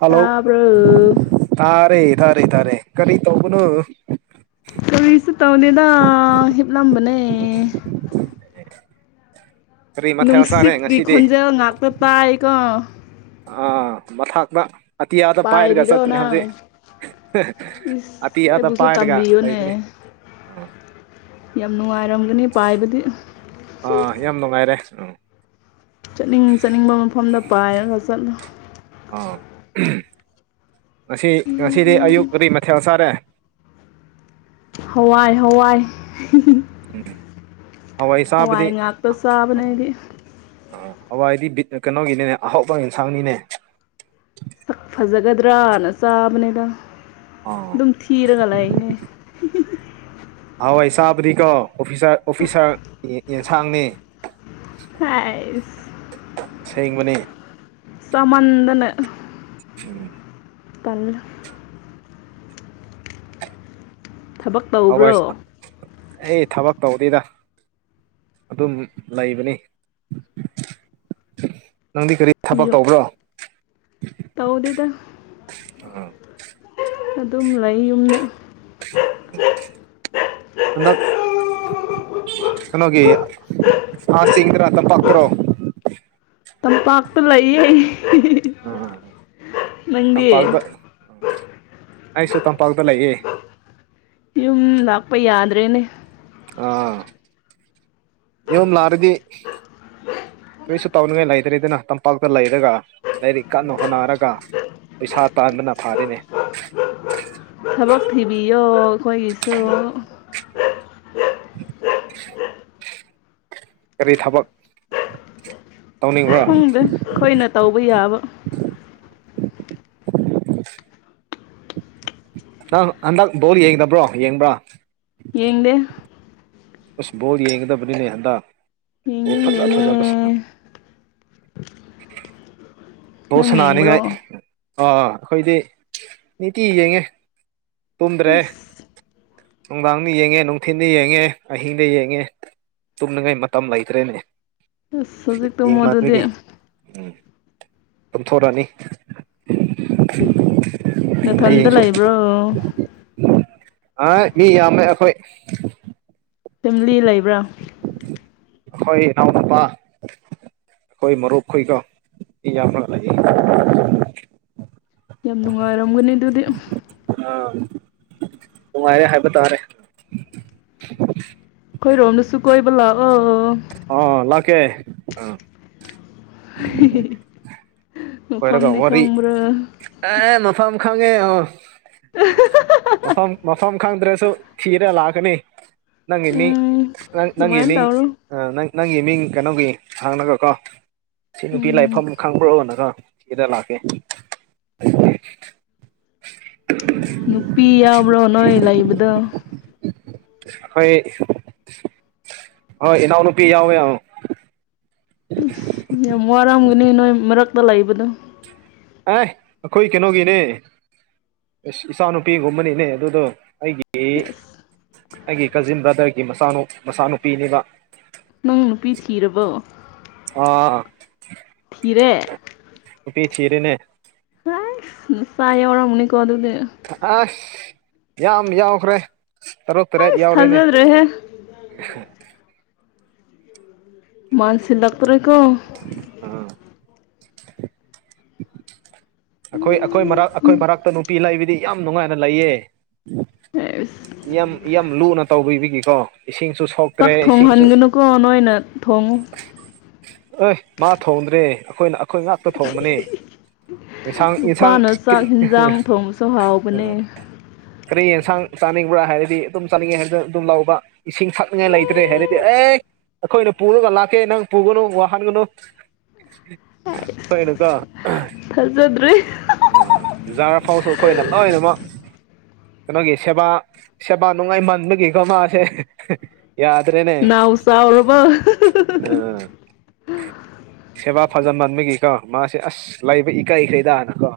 hello ꯇꯥꯕ꯭ꯔꯣ ꯇꯥꯔꯦ ꯇꯥꯔꯦ ꯇꯥꯔꯦ ꯀꯔꯤ ꯇꯧꯕꯅꯣ ꯀꯔꯤꯁꯨ ꯇꯧꯗꯦꯗ ꯍꯤꯞꯂꯝꯕꯅꯦ [inaudible] ꯆꯥꯔꯦ ꯅꯨꯡꯁꯤꯠꯀꯤ ꯉꯁꯤꯗꯤ ꯈꯣꯟꯖꯦꯜ ꯉꯥꯛꯇ ꯇꯥꯏꯀꯣ ꯑꯥ ꯃꯊꯥꯛꯇ ꯑꯇꯤꯌꯥꯗ ꯄꯥꯏꯔꯒ ꯄꯥꯏꯔꯤꯔꯣ ꯆꯠꯄꯅꯦ ꯅꯪ ꯍꯧꯖꯤꯛ ꯏꯁ ꯑꯇꯤꯌꯥꯗ ꯑꯩꯕꯨꯁꯨ ꯄꯥꯏꯔꯒ ꯇꯝꯕꯤꯌꯨꯅꯦ ꯂꯩꯕꯅꯦ ꯑ ꯌꯥꯝ ꯅꯨꯡꯉꯥꯏꯔꯝꯒꯅꯤ ꯄꯥꯏꯕꯗꯤ ꯑꯥ ꯌꯥꯝ ꯅꯨꯡꯉꯥꯏꯔꯦ ꯆꯠꯅꯤꯡ ꯆꯠꯅꯤꯡꯕ ꯃꯐꯝꯗ ꯄꯥꯏꯔꯒ ꯆꯠꯂꯨ ꯑꯥ ꯉꯁꯤ ꯉꯁꯤꯗꯤ ꯑꯌꯨꯛ ꯀꯔꯤ ꯃꯊꯦꯜ ꯆꯥꯔꯦ ꯍꯋꯥꯏ ꯍꯋꯥꯏ ꯎꯝ ꯍꯋꯥꯏ ꯆꯥꯕꯗꯤ ꯉꯥꯛꯇ ꯆꯥꯕꯅꯦ ꯑꯥ ꯑꯩꯗꯤ ꯑꯥ ꯍꯋꯥꯏꯗꯤ ꯕꯤꯠ ꯀꯩꯅꯣꯒꯤꯅꯦ ꯑꯍꯥꯎꯕ ꯏꯟꯁꯥꯡꯅꯤꯅꯦ ꯁꯛ ꯐꯖꯒꯗ꯭ꯔꯥꯅ ꯆꯥꯕꯅꯦꯗ ꯑꯥ ꯗꯨꯝ ꯊꯤꯔꯒ ꯂꯩꯌꯦꯅꯦ ꯍꯋꯥꯏ ꯆꯥꯕꯗꯤꯀꯣ ꯑꯣꯐꯤꯁꯥ ꯑꯣꯐꯤꯁꯥꯔ ꯏꯟ ꯏꯟꯁꯥꯡꯅꯦ ꯍꯥꯏꯁ ꯁꯦꯡꯕꯅꯤ ꯆꯥꯃꯟꯗꯅ ꯎꯝ ꯇꯜꯂꯦ ꯊꯕꯛ ꯍꯋꯥꯏ ꯇꯧꯕ꯭ꯔꯣ ꯑꯩ ꯊꯕꯛ ꯇꯧꯗꯦꯗ ꯑꯗꯨꯝ ꯂꯩꯕꯅꯤ ꯅꯪꯗꯤ ꯀꯔꯤ ꯊꯕꯛ ꯌꯨꯝ ꯇꯧꯕ꯭ꯔꯣ ꯇꯧꯗꯦꯗ ꯑꯗꯨꯝ ꯂꯩ ꯌꯨꯝꯗ ꯍꯟꯗꯛ ꯀꯩꯅꯣꯒꯤ ꯀꯀ꯭ꯔꯣꯝ ꯇꯝꯄꯥꯛꯥꯛꯄ ꯂꯩ ꯅꯪꯗꯤ ꯇꯝꯄꯥꯛꯇ ꯑꯩꯁꯨ ꯇꯝꯄꯥꯛꯇ ꯂꯩꯌꯦ ꯌꯥꯗ ꯔꯦꯅꯦ ꯑꯥ ꯌꯦ ꯂꯔꯗꯤ ꯀꯔꯤꯁꯨ ꯇꯥꯎꯅꯤꯡꯉꯥꯏ ꯂꯩꯇ꯭ꯔꯦꯗꯅ ꯇꯝꯄꯥꯛꯇ ꯂꯩꯔꯒ ꯂꯥꯏꯔꯤꯛ ꯀꯟꯅ ꯍꯣꯠꯅꯔꯒ ꯄꯩꯁꯥ ꯇꯥꯟꯕꯅ ꯐꯥꯔꯤꯅꯦ ꯌꯣ ꯀꯣꯏꯁꯨ [inaudible] ꯀꯔꯤ ꯊꯕꯛ ꯇꯧꯅꯤꯡꯕ꯭ꯔꯣ ꯊꯨꯡꯗ ꯑꯩꯣꯏꯅ ꯇꯧꯕ ꯌꯥꯕ ꯎ ꯅꯪ ꯍꯟꯗꯛ ꯕꯣꯜ ꯌꯦꯡꯗꯕ꯭ꯔꯣ ꯌꯦꯡꯕ꯭ꯔꯣ ꯌꯦꯅꯤꯡꯗꯤꯦ ꯄꯨ ꯕꯣꯜ ꯌꯦꯡꯒꯗꯕꯅꯤꯅꯦ ꯑꯟꯗ ꯑꯣ ꯐꯖ ꯌꯦꯡꯅꯤꯡꯗꯦꯅꯦ ꯐꯖꯕꯁ ꯑꯣ ꯅꯪ ꯁꯅꯥꯅꯤ ꯉ ꯌꯦꯡꯕ꯭ꯔꯣ ꯑꯥ ꯑꯩꯈꯣꯏꯗꯤ ꯅꯤꯇꯤ ꯌꯦꯡꯉꯦ ꯇꯨꯝꯗ꯭ꯔꯦ ꯑꯁ ꯅꯨꯡꯗꯥꯡꯗ ꯌꯦꯡꯉꯦ ꯅꯨꯡꯊꯤꯤꯟꯜꯗ ꯌꯦꯡꯉꯦ ꯑꯍꯤꯡꯗ ꯌꯦꯡꯉꯦ ꯇꯨꯝꯅꯉꯥꯏ ꯃꯇꯝ ꯂꯩꯇ꯭ꯔꯦꯅꯦ ꯑꯁ ꯍꯧꯖꯤꯛ ꯇꯨꯝꯃꯣ ꯑꯗꯨꯗꯤ ꯃꯥꯊꯒꯤ ꯎꯝ ꯑꯗꯨꯝꯊꯣꯔꯅꯤ ꯅꯊꯟꯗ ꯂꯩꯕ꯭ꯔꯣ ꯑ ꯃꯤ ꯌꯥꯝꯃꯦ ꯑꯩꯈꯣꯏ ꯇꯤꯝꯂꯤ ꯂꯩꯕ꯭ꯔꯥ ꯍꯣꯏ ꯏꯎ ꯅꯄꯥ ꯑꯩꯈꯣꯏ ꯃꯔꯨꯨꯞ ꯈꯀꯣ ꯌꯥꯝ ꯂꯩ ꯌꯥꯝ ꯅꯨꯡꯉꯥꯏꯔꯝꯒꯅꯤ ꯑꯗꯨꯗꯤ ꯑꯥ ꯅꯨꯡꯉꯥꯏꯔꯦ ꯍꯥꯏꯕ ꯇꯥꯔꯦ ꯀꯣꯏꯔꯣꯝꯅꯁꯨ ꯀꯣꯏꯕ ꯂꯥꯛꯑꯣ ꯑ ꯂꯀꯦ [inaudible] ꯀꯣꯏꯔꯒ ꯃꯐꯝꯗꯤ ꯋꯥꯔꯤ ꯈꯪꯕ꯭ꯔꯥ ꯑꯦ ꯃꯐꯝ ꯈꯉꯦ ꯑ ꯄ ꯄꯊ ꯈꯪꯗ꯭ꯔꯁꯨ ꯊꯤꯔ ꯂꯥꯛꯀꯅꯤ ꯅꯪꯒꯤ ꯃꯤꯡ ꯎꯝ ꯅꯪ ꯅꯪꯒꯤ ꯑꯗꯨꯃꯥꯏꯅ ꯃꯤꯡ ꯇꯧꯔꯣ ꯅꯪ ꯅꯪꯒꯤ ꯃꯤꯡ ꯀꯩꯅꯣꯒꯤ ꯅꯍꯥꯡꯅꯒꯀꯣ ꯁꯤ ꯅꯨꯄꯤ ꯎꯝ ꯂꯥꯏꯐꯝ ꯈꯪꯕ꯭ꯔꯛꯕꯅꯀꯣ ꯍꯔ ꯂꯥꯛꯀꯦ ꯅꯨꯄꯤ ꯌꯥꯎꯕ꯭ꯔꯣ ꯅꯣꯏ ꯂꯩꯕꯗꯣ ꯍꯣꯏ ꯍꯣꯏ ꯏꯅꯥꯎꯅꯨꯄꯤ ꯌꯥꯎꯋꯦ ꯌꯥꯝ ꯋꯥꯔꯝꯒꯅꯤ ꯅꯣꯏ ꯃꯔꯛꯇ ꯂꯥꯛꯏꯕꯗꯣ ꯑꯦ ꯑꯩꯈꯣꯏ ꯀꯩꯅꯣꯒꯤꯅꯦ ꯏꯁꯁ ꯏꯆꯥꯅꯨꯄꯤꯒꯨꯝꯕꯅꯤꯅꯦ ꯑꯗꯨꯗꯣ ꯑꯩꯒꯤ ꯑꯁ ꯑꯩꯒꯤ ꯀꯖꯤꯟ ꯕ꯭ꯔꯗꯔꯒꯤ ꯃꯆꯥꯅꯨꯄꯤꯅꯤꯕ ꯅꯪ ꯅꯨꯄꯤ ꯊꯤꯔꯕꯣ ꯑꯥ ꯏꯔꯦ ꯎꯄꯤꯦ ꯆꯤꯔꯅꯦ ꯆꯥꯏꯧꯔꯥ ꯃꯨꯅꯤ ꯑꯁ ꯌꯥꯝ ꯌꯥꯎꯈ꯭ꯔꯦ ꯇꯔꯨꯛ ꯇꯔꯦꯠ ꯑꯁ ꯌꯥꯎꯔꯤꯅꯦ ꯊꯥꯖꯗ꯭ꯔꯦꯍꯦ ꯃꯥꯟꯁꯤꯜ ꯂꯛꯇꯔꯦꯀꯣ ꯑꯥ [unintelligible] ꯑꯩꯈꯣꯏ ꯑꯩꯈꯣꯏ ꯃꯔꯛ ꯑꯩꯈꯣꯏ ꯃꯔꯛꯇ ꯅꯨꯄꯤ ꯂꯩꯕꯤꯗꯤ ꯌꯥꯝ ꯅꯨꯡꯉꯥꯏꯅ ꯂꯩꯌꯦ ꯑꯁ ꯌꯥꯝ ꯌꯥꯝ ꯂꯨꯅ ꯇꯧꯕꯤꯕꯒꯤꯀꯣ ꯏꯁꯤꯡꯁꯨ ꯁꯣꯛꯇ꯭ꯔꯦ ꯆꯥꯛ ꯏꯁꯤꯡꯁꯨ ꯊꯣꯡꯍꯟꯒꯅꯨꯀꯣ ꯅꯣꯏꯅ ꯊꯣꯡꯉꯨ ꯑꯦ ꯃꯥ ꯊꯣꯡꯗ꯭ꯔꯦ ꯑꯩꯈꯣꯏꯅ ꯑꯩꯈꯣꯏ ꯉꯥꯛꯇ ꯊꯣꯡꯕꯅꯦ ꯌꯦꯟꯁꯥꯡ ꯌꯦꯟꯁꯥꯡ ꯅꯨꯄꯥꯅ ꯆꯥꯛ ꯍꯤꯟꯖꯥꯡ ꯊꯣꯡꯕꯁꯨ ꯍꯥꯎꯕꯅꯦ ꯀꯔꯤ ꯌꯦꯟꯁꯥꯡ ꯆꯥꯅꯤꯡꯕ꯭ꯔ ꯍꯥꯏꯔꯗꯤ ꯑꯗꯨꯝ ꯆꯥꯅꯤꯡꯉꯦ ꯍꯥꯏꯔꯅ ꯑꯗꯨꯝ ꯂꯧꯕ ꯏꯁꯤꯡ ꯊꯛꯅꯤꯡꯉꯥꯏ ꯂꯩꯇ꯭ꯔꯦ ꯍꯥꯏꯔꯗꯤ ꯑꯦ ꯑꯩꯈꯣꯏꯅ ꯄꯨꯔꯒ ꯂꯥꯛꯀꯦ ꯅꯪ ꯄꯨꯒꯅꯨ ꯋꯥꯍꯟꯒꯅꯨ ꯑꯩꯈꯣꯏꯅꯀꯣ ꯊꯥꯖꯗ꯭ꯔꯦ ꯖꯥꯔ ꯐꯥꯎꯁꯨ ꯑꯩꯈꯣꯏꯅ ꯂꯣꯏꯅꯃꯛ ꯀꯩꯅꯣꯒꯤ ꯁꯦꯕꯥ ꯁꯦꯕꯥ ꯅꯨꯡꯉꯥꯏꯃꯟꯕꯒꯤꯀꯣ ꯃꯥꯁꯦ ꯌꯥꯗ꯭ꯔꯦꯅꯦ ꯅꯥꯎ ꯆꯥꯎꯔꯕꯣ ꯑꯝ ꯁꯦꯕꯥ ꯐꯖꯃꯟꯕꯒꯤꯀꯣ ꯃꯥꯁꯦ ꯑꯁ ꯂꯩꯕ ꯏꯀꯥꯏꯈꯔꯦꯗꯅ ꯀꯣ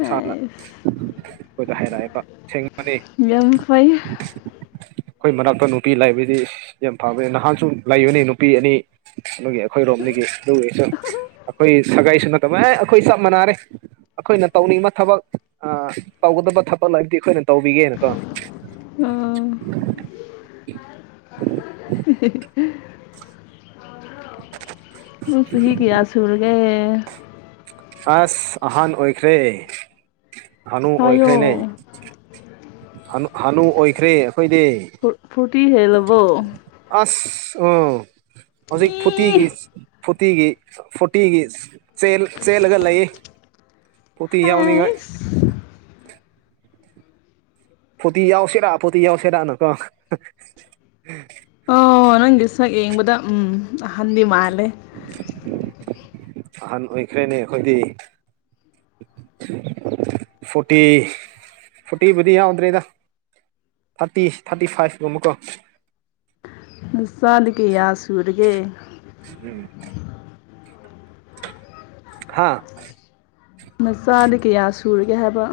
ꯏꯁꯥꯅ ꯑꯩꯈꯣꯏꯗ ꯍꯥꯏꯔꯛꯑꯦꯕ ꯃꯅꯤ ꯌꯥꯝ ꯐꯩ ꯑꯩꯈꯣꯏ ꯃꯅꯥꯛꯇ ꯅꯨꯄꯤ ꯂꯩꯕꯗꯤ ꯌꯥꯝ ꯐꯕꯅꯤ ꯅꯍꯥꯟꯁꯨ ꯂꯩꯕꯅꯤ ꯅꯨꯄꯤ ꯑꯅꯤ ꯑꯗꯨꯒꯤ ꯑꯩꯈꯣꯏꯔꯣꯝꯗꯒꯤ ꯑꯗꯨꯒꯤꯁꯨ ꯑꯩꯈꯣꯏ ꯁꯥꯒꯩꯁꯨ ꯅꯠꯇꯕ ꯑꯦ ꯑꯩꯈꯣꯏ ꯆꯞ ꯃꯥꯟꯅꯔꯦ ꯑꯩꯈꯣꯏꯅ ꯇꯧꯅꯤꯡꯕ ꯊꯕꯛ ꯑ ꯇꯧꯒꯗꯕ ꯊꯕꯛ ꯂꯩꯔꯗꯤ ꯑꯩꯈꯣꯏꯅ ꯇꯧꯕꯤꯒꯦꯅꯀꯣ ꯑꯥ [unintelligible] [unintelligible] ꯅꯪ ꯆꯍꯤ ꯀꯌꯥ ꯁꯨꯔꯒꯦ ꯑꯁ ꯑꯍꯟ ꯑꯣꯏꯈ꯭ꯔꯦ ꯍꯥꯥꯅꯨ ꯍꯥꯏꯌꯣ ꯑꯣꯏꯈ꯭ꯔꯦꯅꯦ ꯍꯅꯨ ꯑꯣꯏꯈ꯭ꯔꯦ ꯑꯩꯈꯣꯏꯗꯤ ꯇꯤ ꯍꯦꯜꯂꯕꯣ ꯎ ꯍꯧꯖꯤꯛ ꯐꯣꯔꯇꯤꯒꯤ ꯏ ꯐꯣꯔꯇꯤꯒꯤ ꯐꯣꯔꯇꯤꯒꯤ ꯆꯦꯜ ꯆꯦꯜꯂꯒ ꯂꯩꯌꯦ ꯐꯣꯔꯇꯤ ꯌꯧꯅꯤꯉꯥꯏ ꯍꯥꯏꯁ ꯐꯣꯔꯇꯤ ꯌꯧꯁꯤꯔ ꯐꯣꯔꯇꯤ ꯌꯧꯁꯤꯔꯅ ꯀꯣ ꯑꯣ ꯅꯪꯒꯤ ꯁꯛ ꯌꯦꯡꯕꯗ ꯎꯝ ꯑꯍꯟꯗꯤ ꯃꯥꯜꯂꯦ ꯑꯍꯟ ꯑꯣꯏꯈ꯭ꯔꯦꯅꯦ ꯑꯩꯈꯣꯏꯗꯤ ꯐꯣꯔꯇꯤ ꯐꯣꯔꯇꯤꯕꯨꯗꯤ ꯌꯥꯎꯗꯔꯦꯗ ꯊꯥꯔꯇꯤ ꯊꯥꯔꯇꯤ ꯐꯥꯏꯕꯀꯨꯝꯕꯀꯣ ꯅꯆꯥꯗꯤ ꯀꯌꯥ ꯁꯨꯔꯒꯦ ꯎꯝ ꯍꯥꯥ ꯅꯆꯥꯗꯤ ꯀꯌꯥ ꯁꯨꯔꯒꯦ ꯍꯥꯏꯕ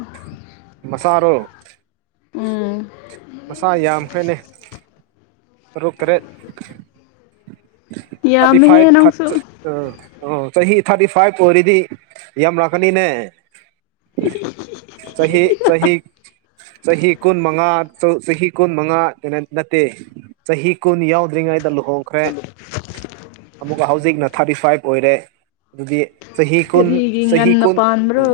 ꯃꯆꯥꯔꯣ ꯎꯝ ꯃꯆꯥ ꯌꯥꯝꯈꯔꯦꯅꯦ ꯇꯔꯨꯛ ꯇꯔꯦꯠ ꯊꯥꯔꯇꯤ ꯌꯥꯝꯃꯦꯍꯦ ꯐꯥꯏꯚ ꯅꯪꯁꯨ ꯊꯥꯔ ꯑ ꯑ ꯆꯍꯤ ꯊꯥꯔꯇꯤ ꯐꯥꯏꯚ ꯑꯣꯏꯔꯤꯗꯤ ꯌꯥꯝ ꯂꯛꯀꯅꯤꯅꯦ ꯆꯍꯤ ꯆꯍꯤ ꯆꯍꯤ ꯀꯨꯟ ꯃꯉꯥ ꯆꯍꯤ ꯀꯨꯟ ꯃꯉꯥ ꯅꯠꯇꯦ ꯆꯍꯤ ꯀꯨꯟ ꯌꯧꯗ꯭ꯔꯤꯉꯩꯗ ꯂꯨꯍꯣꯡ [unintelligible] ꯑꯃꯨꯛꯀ ꯍꯧꯖꯤꯛꯅ ꯊꯥꯔꯇꯤ ꯐꯥꯏꯚ ꯑꯣꯏꯔꯦ ꯑꯗꯨꯗꯤ ꯆꯍꯤ ꯀꯨꯟ ꯀꯔꯤꯒꯤ ꯆꯍꯤ ꯉꯟꯅ ꯀꯨꯟ ꯄꯥꯟꯕ꯭ꯔꯣ ꯑ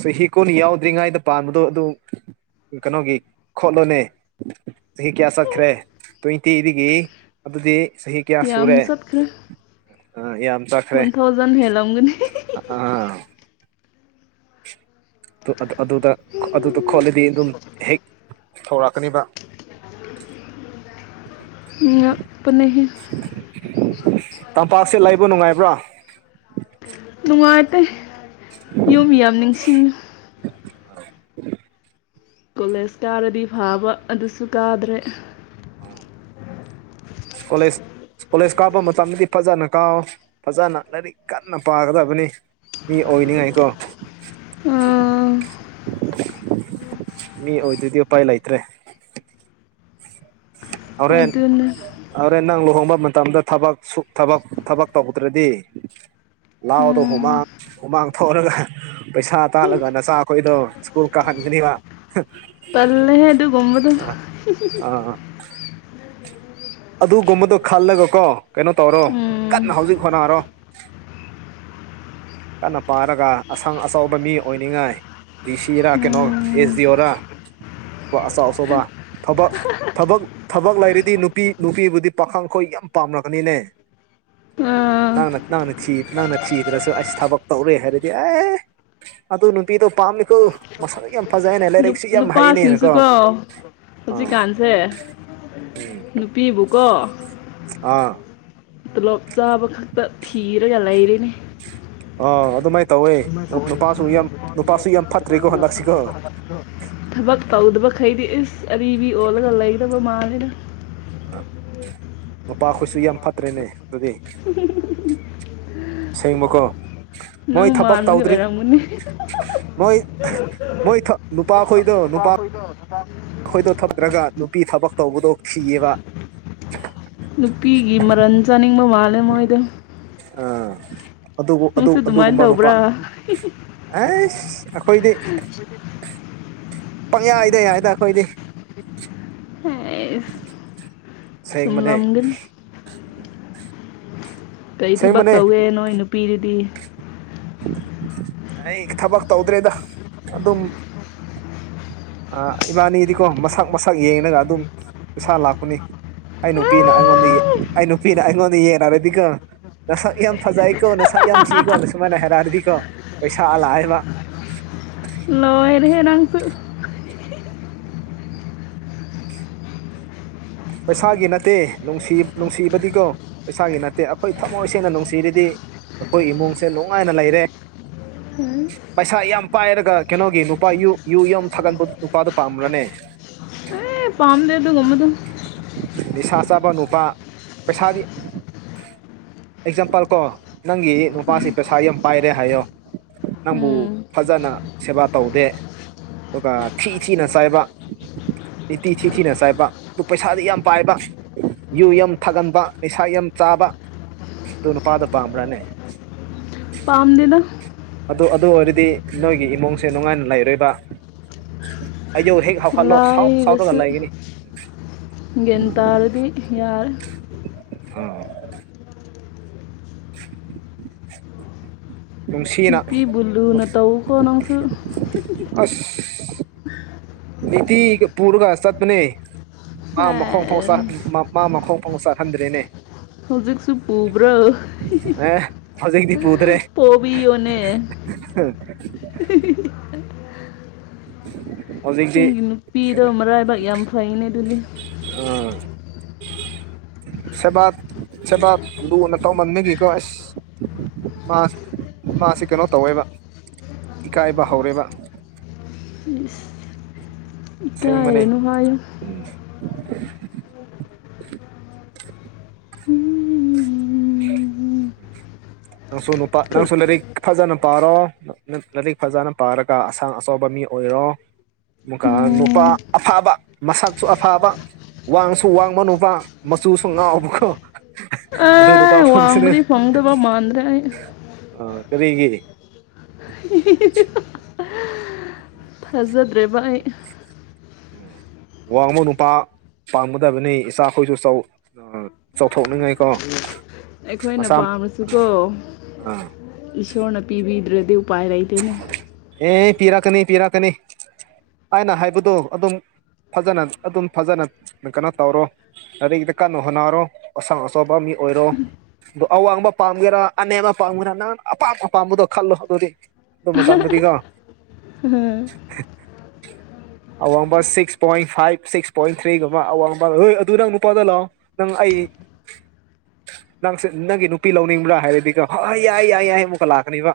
ꯆꯍꯤ ꯀꯨꯟ ꯌꯧꯗ꯭ꯔꯤꯉꯩꯗ ꯄꯥꯟꯕꯗꯣ ꯑꯗꯨ ꯀꯩꯅꯣꯒꯤ ꯈꯣꯠꯂꯣꯅꯦ ꯆꯍꯤ ꯀꯌꯥ ꯆꯠꯈ꯭ꯔꯦ ꯇ꯭ꯋꯦꯟꯇꯤꯗꯒꯤ ꯑꯗꯨꯗꯤ ꯆꯍꯤ ꯌꯥ ꯑꯃ ꯆꯠꯈ꯭ꯔꯦ ꯑ ꯌꯥꯝ ꯆꯠꯈ꯭ꯔꯦ ꯋꯥꯟ ꯊꯥꯎꯖꯟ ꯍꯦꯜꯂꯝꯒꯅꯤ ꯑ ꯑꯗꯨꯗ ꯈꯣꯠꯂꯗꯤ ꯑꯗꯨꯝ ꯍꯦꯛ ꯊꯔꯛꯀꯅꯤꯕ [inaudible] ꯉꯛꯄꯅꯦ ꯇꯝꯄꯥꯛꯁꯦ ꯂꯩꯕ ꯅꯨꯡꯉꯥꯏꯕ꯭ꯔꯥ ꯅꯨꯡꯉꯥꯏꯇꯦ ꯌꯨꯝ ꯌꯥꯝ ꯅꯤꯡꯁꯤꯡꯉꯨ ꯀꯣꯂꯦꯖ ꯀꯥꯔꯗꯤ ꯐꯥꯕ ꯑꯗꯨꯁꯨ ꯀꯥꯗ꯭ꯔꯦ ꯀꯣꯂꯦꯖ ꯀꯣꯂꯦꯖ ꯀꯥꯞꯄ ꯃꯇꯝꯗꯗꯤ ꯐꯖꯅ ꯀꯥꯑꯣ ꯐꯖꯅ ꯂꯥꯏꯔꯤꯛ ꯀꯟꯅ ꯄꯥꯒꯗꯕꯅꯤ ꯃꯤ ꯑꯣꯏꯅꯤꯉꯥꯏꯀꯣ ꯎꯥ ꯃꯤ ꯑꯣꯏꯗꯗꯤ ꯎꯄꯥꯏ ꯂꯩꯇ꯭ꯔꯦ ꯍꯣꯔꯦꯟ ꯑꯗꯨꯅ ꯍꯣꯔꯦꯟ ꯅꯪ ꯂꯨꯍꯣꯡꯕ ꯃꯇꯝꯗ ꯊꯕ ꯊꯕꯛ ꯇꯧꯗ꯭ꯔꯗꯤ ꯂꯥꯎꯗꯣ ꯍꯨꯃꯥꯡ ꯍꯨꯃꯥꯡ ꯊꯣꯛꯔꯒ ꯄꯩꯁꯥ ꯇꯥꯜꯂꯒ ꯅꯆꯥꯈꯣꯏꯗꯣ ꯁ꯭ꯀꯨꯜ ꯀꯥꯍꯟ ꯏꯅꯤ ꯋꯥ ꯄꯜꯂꯦꯍꯦ ꯑꯗꯨ ꯀꯝꯕꯗ ꯑꯥ ꯑꯥ ꯑꯗꯨꯒꯨꯝꯕꯗꯣ ꯈꯜꯂꯒ ꯀꯣ ꯀꯩꯅꯣ ꯇꯧꯔꯣ ꯀꯟꯅ ꯍꯧꯖꯤꯛ ꯍꯣꯠꯅꯔꯣ ꯀꯟꯅ ꯄꯥꯔꯒ ꯑꯁꯪ ꯑꯆꯥꯎꯕ ꯃꯤ ꯑꯣꯏꯅꯤꯡꯉꯥꯏ ꯗꯤ ꯁꯤ ꯔ ꯀꯩꯅꯣ ꯑꯦꯁꯗꯤ ꯑꯣ ꯔ ꯑꯆꯧ ꯑꯆꯧꯕ ꯊꯕꯛ ꯊꯕꯛ ꯊꯕꯛ ꯂꯩꯔꯤꯗꯤ ꯅꯨꯄꯤ ꯅꯨꯄꯤꯕꯨꯗꯤ ꯄꯥꯈꯪꯈꯣꯏ ꯌꯥꯝ ꯄꯥꯝꯅꯛꯒꯅꯤꯅꯦ ꯑꯥ ꯅꯪꯅ ꯅꯅ ꯊꯤ ꯅꯪꯅ ꯊꯤꯗ꯭ꯔꯁꯨ ꯑꯁ ꯊꯕꯛ ꯇꯧꯔꯦ ꯍꯥꯏꯔꯗꯤ ꯑꯦ ꯑꯗꯨ ꯅꯨꯄꯤꯗꯣ ꯄꯥꯝꯃꯤꯀꯣ ꯃꯁꯥꯗ ꯌꯥꯝ ꯐꯖꯩꯅꯦ ꯂꯥꯏꯔꯤꯛꯁꯨ ꯌꯥꯝ ꯍꯩꯅꯦꯅꯀꯣ ꯅꯨꯄꯥꯁꯤꯡꯁꯨꯀꯣ ꯑꯥ ꯍꯧꯖꯤꯛꯀꯥꯟꯁꯦ ꯎꯝ ꯅꯨꯄꯤꯕꯨꯀꯣ ꯑꯥ ꯇꯂꯣꯞ ꯆꯥꯕ ꯈꯛꯇ ꯊꯤꯔꯒ ꯂꯩꯔꯤꯅꯦ ꯑ ꯑꯗꯨ ꯃꯥꯏ ꯌꯥꯝ ꯐꯠꯇ꯭ꯔꯦꯀꯣ ꯍꯟꯗꯛꯁꯤꯀꯣ ꯊꯕꯛ ꯄ ꯎꯗꯕ ꯈꯩꯗꯤ ꯏꯁ ꯑꯔꯤꯕ ꯑꯣꯜꯂꯒ ꯂꯩꯗꯕ ꯃꯥꯅꯤꯅ ꯅꯨꯄꯥꯈꯠꯁꯨ ꯌꯥꯝ ꯐꯠꯇ꯭ꯔꯦꯅꯦ ꯑꯗꯨꯗꯤ ꯁꯦꯡꯕꯀꯣ ꯅꯪ ꯃꯣꯏ ꯊꯕꯛ ꯃꯥꯟꯕꯒꯤ ꯇꯧꯗ꯭ꯔꯤ ꯑꯣꯏꯔꯝꯒꯅꯤ ꯃꯣꯏ ꯃꯣꯏ ꯅꯨꯄꯥ ꯈꯣꯏꯗꯣ ꯅꯨꯄꯥ ꯑꯩꯈꯣꯏꯗꯣ ꯊꯗ꯭ꯔꯒ ꯅꯨꯄꯤ ꯊꯕꯛ ꯇꯧꯕꯗꯣ ꯊꯤꯌꯦꯕ ꯅꯨꯄꯤꯒꯤ ꯃꯔꯟ ꯆꯥꯅꯤꯡꯕ ꯃꯥꯜꯂꯦ ꯃꯣꯏꯗ ꯑ ꯑꯗꯨ ꯑꯗꯨ ꯑꯗꯨꯒꯨꯝꯕ ꯅꯨꯄꯥ ꯇꯧꯕ꯭ꯔꯥ ꯑꯦ ꯑꯈꯣꯏꯗ ꯄꯪ ꯌꯥꯏꯗ ꯌꯥꯏꯗ ꯑꯩꯈꯣꯏꯗꯤ ꯍꯩꯁ ꯁꯦꯡꯕꯅꯦ ꯆꯨꯝꯂꯝꯒꯅꯤ ꯎꯝ ꯀꯔꯤ ꯊꯕꯛ ꯇꯧꯒꯦ ꯅꯣꯏ ꯅꯨꯄꯤꯗꯨꯗꯤ ꯑꯩ ꯊꯕꯛ ꯇꯧꯗ꯭ꯔꯦꯗ ꯑꯗꯨꯝ ꯑ ꯏꯕꯥꯅꯤꯗꯤꯀꯣ ꯃꯁꯛ ꯃꯁꯛ ꯌꯦꯡꯉꯒ ꯑꯗꯨꯝ ꯄꯩꯁꯥ ꯂꯥꯛꯄꯅꯤ ꯑꯩ ꯅꯨꯄꯤꯅ ꯑꯩꯉꯣꯟꯗ ꯑꯥꯏ ꯑꯩ ꯅꯨꯄꯤꯅ ꯑꯩꯉꯣꯟꯗ ꯌꯦꯡꯅꯔꯗꯤꯒ ꯅꯁꯛ ꯌꯥꯝ ꯐꯖꯩꯀꯣ ꯅꯁꯛ ꯌꯥꯝ ꯊꯤꯀꯣ ꯅ ꯁꯨꯃꯥꯏꯅ ꯍꯥꯏꯔꯥꯔꯗꯤꯀꯣ ꯄꯩꯁꯥꯂꯥꯛꯑꯦꯕ ꯂ ꯦ ꯔꯥꯡꯁꯨ ꯄꯩꯁꯥꯒꯤ ꯅꯠꯇꯦ ꯅꯨꯡ ꯅꯨꯡꯁꯤꯕꯗꯤꯀꯣ ꯄꯩꯁꯥꯒꯤ ꯅꯠꯇꯦ ꯑꯩꯈꯣꯏ ꯊꯃꯣꯏ ꯁꯦꯡꯅ ꯅꯨꯡꯁꯤꯔꯤꯗꯤ ꯑꯩꯈꯣꯏ ꯏꯃꯨꯡꯁꯦ ꯅꯨꯡꯉꯥꯏꯅ ꯂꯩꯔꯦ ꯎꯝ ꯄꯩꯁꯥ ꯌꯥꯝ ꯄꯥꯏꯔꯒ ꯀꯩꯅꯣꯒꯤ ꯅꯨꯄꯥ ꯌꯨ ꯌꯨꯝ ꯊꯥꯒꯟꯕ ꯅꯨꯄꯥꯗꯨꯣ ꯄꯥꯝ꯭ꯔꯅꯦ ꯑꯦ ꯄꯥꯝꯗ ꯑꯗꯨ ꯒꯨꯟ ꯕꯗꯣ ꯅꯤꯁꯥ ꯆꯥꯕ ꯅꯨꯄꯥ ꯄꯩꯁꯥꯗꯤ ꯑꯦꯛꯖꯥꯝꯄꯜ ꯀꯣ ꯅꯪꯒꯤ ꯅꯨꯄꯥꯁꯤ ꯄꯩꯁꯥ ꯌꯥꯝ ꯄꯥꯏꯔꯦ ꯍꯥꯏꯌꯣ ꯅꯪꯕꯨ ꯎꯝ ꯐꯖꯅ ꯁꯦꯕꯥ ꯇꯧꯗꯦ ꯑꯗꯨꯒ ꯊꯤꯊꯤꯅ ꯆꯥꯏꯕ ꯅꯤꯇꯤ ꯊꯤꯊꯤꯅ ꯆꯥꯏꯕ ꯑꯗꯨ ꯄꯩꯁꯥꯗꯤ ꯌꯥꯝ ꯄꯥꯏꯕ ꯌꯨ ꯌꯥꯝ ꯊꯥꯒꯟꯕ ꯂꯩꯩꯁꯥ ꯌꯥꯝ ꯆꯥꯕ ꯑꯗꯨꯅ ꯄꯥꯗ ꯄꯔꯥꯅꯦ ꯄꯥꯝꯗꯦꯗ ꯑꯗꯨ ꯑꯗꯨ ꯑꯣꯏꯔꯗꯤ ꯅꯣꯏꯒꯤ ꯏꯃꯨꯡꯁꯦ ꯅꯨꯡꯉꯥꯏꯅ ꯂꯩꯔꯣꯏꯕ ꯑꯌ ꯍꯦꯛ ꯍꯧꯒꯠꯂꯣ ꯁꯥꯎ ꯁꯥꯎꯔꯒ ꯂꯥꯏꯔꯁꯨ ꯂꯩꯒꯅꯤ ꯒꯟꯇꯥꯥꯔꯗꯤ ꯌꯥꯔ ꯑꯥ [unintelligible] ꯅꯨꯡꯁꯤꯅ ꯅꯨꯄꯤꯕꯨ ꯂꯨꯅ ꯇꯧꯀꯣ ꯅꯪꯁꯨ ꯑꯁ ꯃꯇꯤ ꯄꯔꯒ ꯆꯠꯄꯅꯦ ꯃꯥ ꯃꯈꯣꯡ ꯐꯥꯎ ꯃꯥ ꯃꯈꯣꯡ ꯐꯥꯎ ꯆꯠꯍꯟꯗ꯭ꯔꯦꯅꯦ ꯍꯧꯖꯤꯛꯁꯨ ꯄꯨꯕꯔꯣ ꯍꯖꯤꯦꯛꯗꯤꯞ ꯎꯗ꯭ꯔꯦ ꯄꯕꯤꯌꯣꯅꯦ ꯍꯧꯖꯤꯛꯗꯤ ꯄꯤꯗ ꯃꯔꯥꯏꯕꯥꯛ ꯌꯥꯝ ꯐꯩꯅꯦ ꯑꯗꯨꯗꯤ [unintelligible] ꯁꯕꯥꯥꯛ ꯆꯦꯕꯥꯠ ꯂ ꯅꯠꯇꯣ ꯃꯃꯤꯒꯤꯀꯣ ꯑꯦꯁ ꯃꯥ ꯃꯥꯁꯤ ꯀꯩꯅꯣ ꯇꯧꯋꯦꯕ ꯏꯀꯥꯏꯕ ꯍꯧꯔꯦꯕ ꯏꯁ ꯑꯁꯦꯕꯅꯦ ꯏꯀꯥꯏꯔꯅꯨ ꯍꯥꯏꯌꯨ ꯎꯝ [unintelligible] ꯅꯪꯁꯨ ꯅꯨꯄꯥ ꯅꯪꯁꯨ ꯂꯥꯏꯔꯤꯛ ꯐꯖꯅ ꯄꯥꯔꯣ ꯂꯥꯏꯔꯤꯛ ꯐꯖꯅ ꯄꯥꯔꯒ ꯑꯁꯥꯡ ꯑꯆꯧꯕ ꯃꯤ ꯑꯣꯏꯔꯣ ꯃꯨꯀ ꯅꯨꯄꯥ ꯎꯝ ꯑꯐꯥꯕ ꯃꯁꯛꯁꯨ ꯑꯐꯥꯕ ꯋꯥꯪꯁꯨ ꯋꯥꯪꯕꯥ ꯅꯨꯄꯥ ꯃꯆꯨꯁꯨ ꯉꯥꯎꯕꯀꯣ ꯑꯗꯨ ꯅꯨꯄꯥ ꯑꯦ ꯐꯪꯁꯤꯅꯦ ꯋꯥꯡꯕꯗꯤ ꯐꯪꯗꯕ ꯃꯥꯟꯗ꯭ꯔꯦ ꯑꯩ ꯑ ꯀꯔꯤꯒꯤ [unintelligible] ꯊꯥꯖꯗ꯭ꯔꯦꯕ ꯑꯩ ꯎꯝ ꯋꯥꯪꯕ ꯅꯨꯄꯥ ꯄꯥꯝꯒꯗꯕꯅꯤ ꯏꯆꯥꯈꯣꯏꯁꯨ ꯆꯥꯎꯊꯣꯛꯅꯤꯡꯉꯥꯏꯀꯣ ꯑꯩꯈꯣꯏꯅ ꯃꯁꯥ ꯄꯥꯝꯃꯁꯨꯀꯣ ꯑꯥ ꯏꯁꯣꯔꯅ ꯄꯤꯕꯤꯗ꯭ꯔꯦ ꯗꯤ ꯄꯥꯏꯔꯩꯗꯅ ꯑꯦ ꯄꯤꯔꯛꯀꯅꯤ ꯄꯤꯔꯛꯀꯅꯤ ꯑꯩꯅ ꯍꯥꯏꯕꯗꯣ ꯑꯗꯨꯝ ꯐꯖꯅ ꯑꯗꯨꯝ ꯐꯖꯅ ꯀꯩꯅꯣ ꯇꯧꯔꯣ ꯂꯔꯤꯗ ꯀꯟꯅ ꯍꯣꯠꯅꯔꯣ ꯑꯁꯪ ꯑꯆꯧꯕ ꯃꯤ ꯑꯣꯏꯔꯣ ꯑꯗꯣ ꯑꯋꯥꯡꯕ ꯄꯥꯝꯒꯦꯔꯥ ꯑꯅꯦꯝꯕ ꯄꯥꯝꯒꯦꯔꯥ ꯅꯪꯅ ꯑꯄꯥꯝ ꯑꯄꯥꯝꯕꯗꯣ ꯈꯜꯂꯣ ꯑꯗꯨꯗꯣꯗꯤ ꯑꯗꯨ ꯃ ꯆꯥꯟꯗ ꯇꯒ ꯑꯋꯥꯡꯕ six point five six point ꯊ꯭ꯔꯤꯒꯨꯝꯕ ꯑꯋꯥꯡꯕꯄꯥ ꯍꯣꯏ ꯑꯗꯨ ꯅꯪ ꯅꯨꯄꯥꯗ ꯂꯥꯛꯑꯣ ꯅꯪ ꯑꯩ [unintelligible] ꯅꯪꯁꯦ ꯅꯪꯒꯤ ꯅꯨꯄꯤ ꯂꯧꯅꯤꯡꯕ꯭ꯔꯥ ꯍꯥꯏꯔꯗꯤꯀꯣ ꯌꯥꯏ ꯌꯥꯏ ꯌꯥꯏ ꯑꯃꯨꯛꯀ ꯂꯥꯛꯀꯅꯤꯕ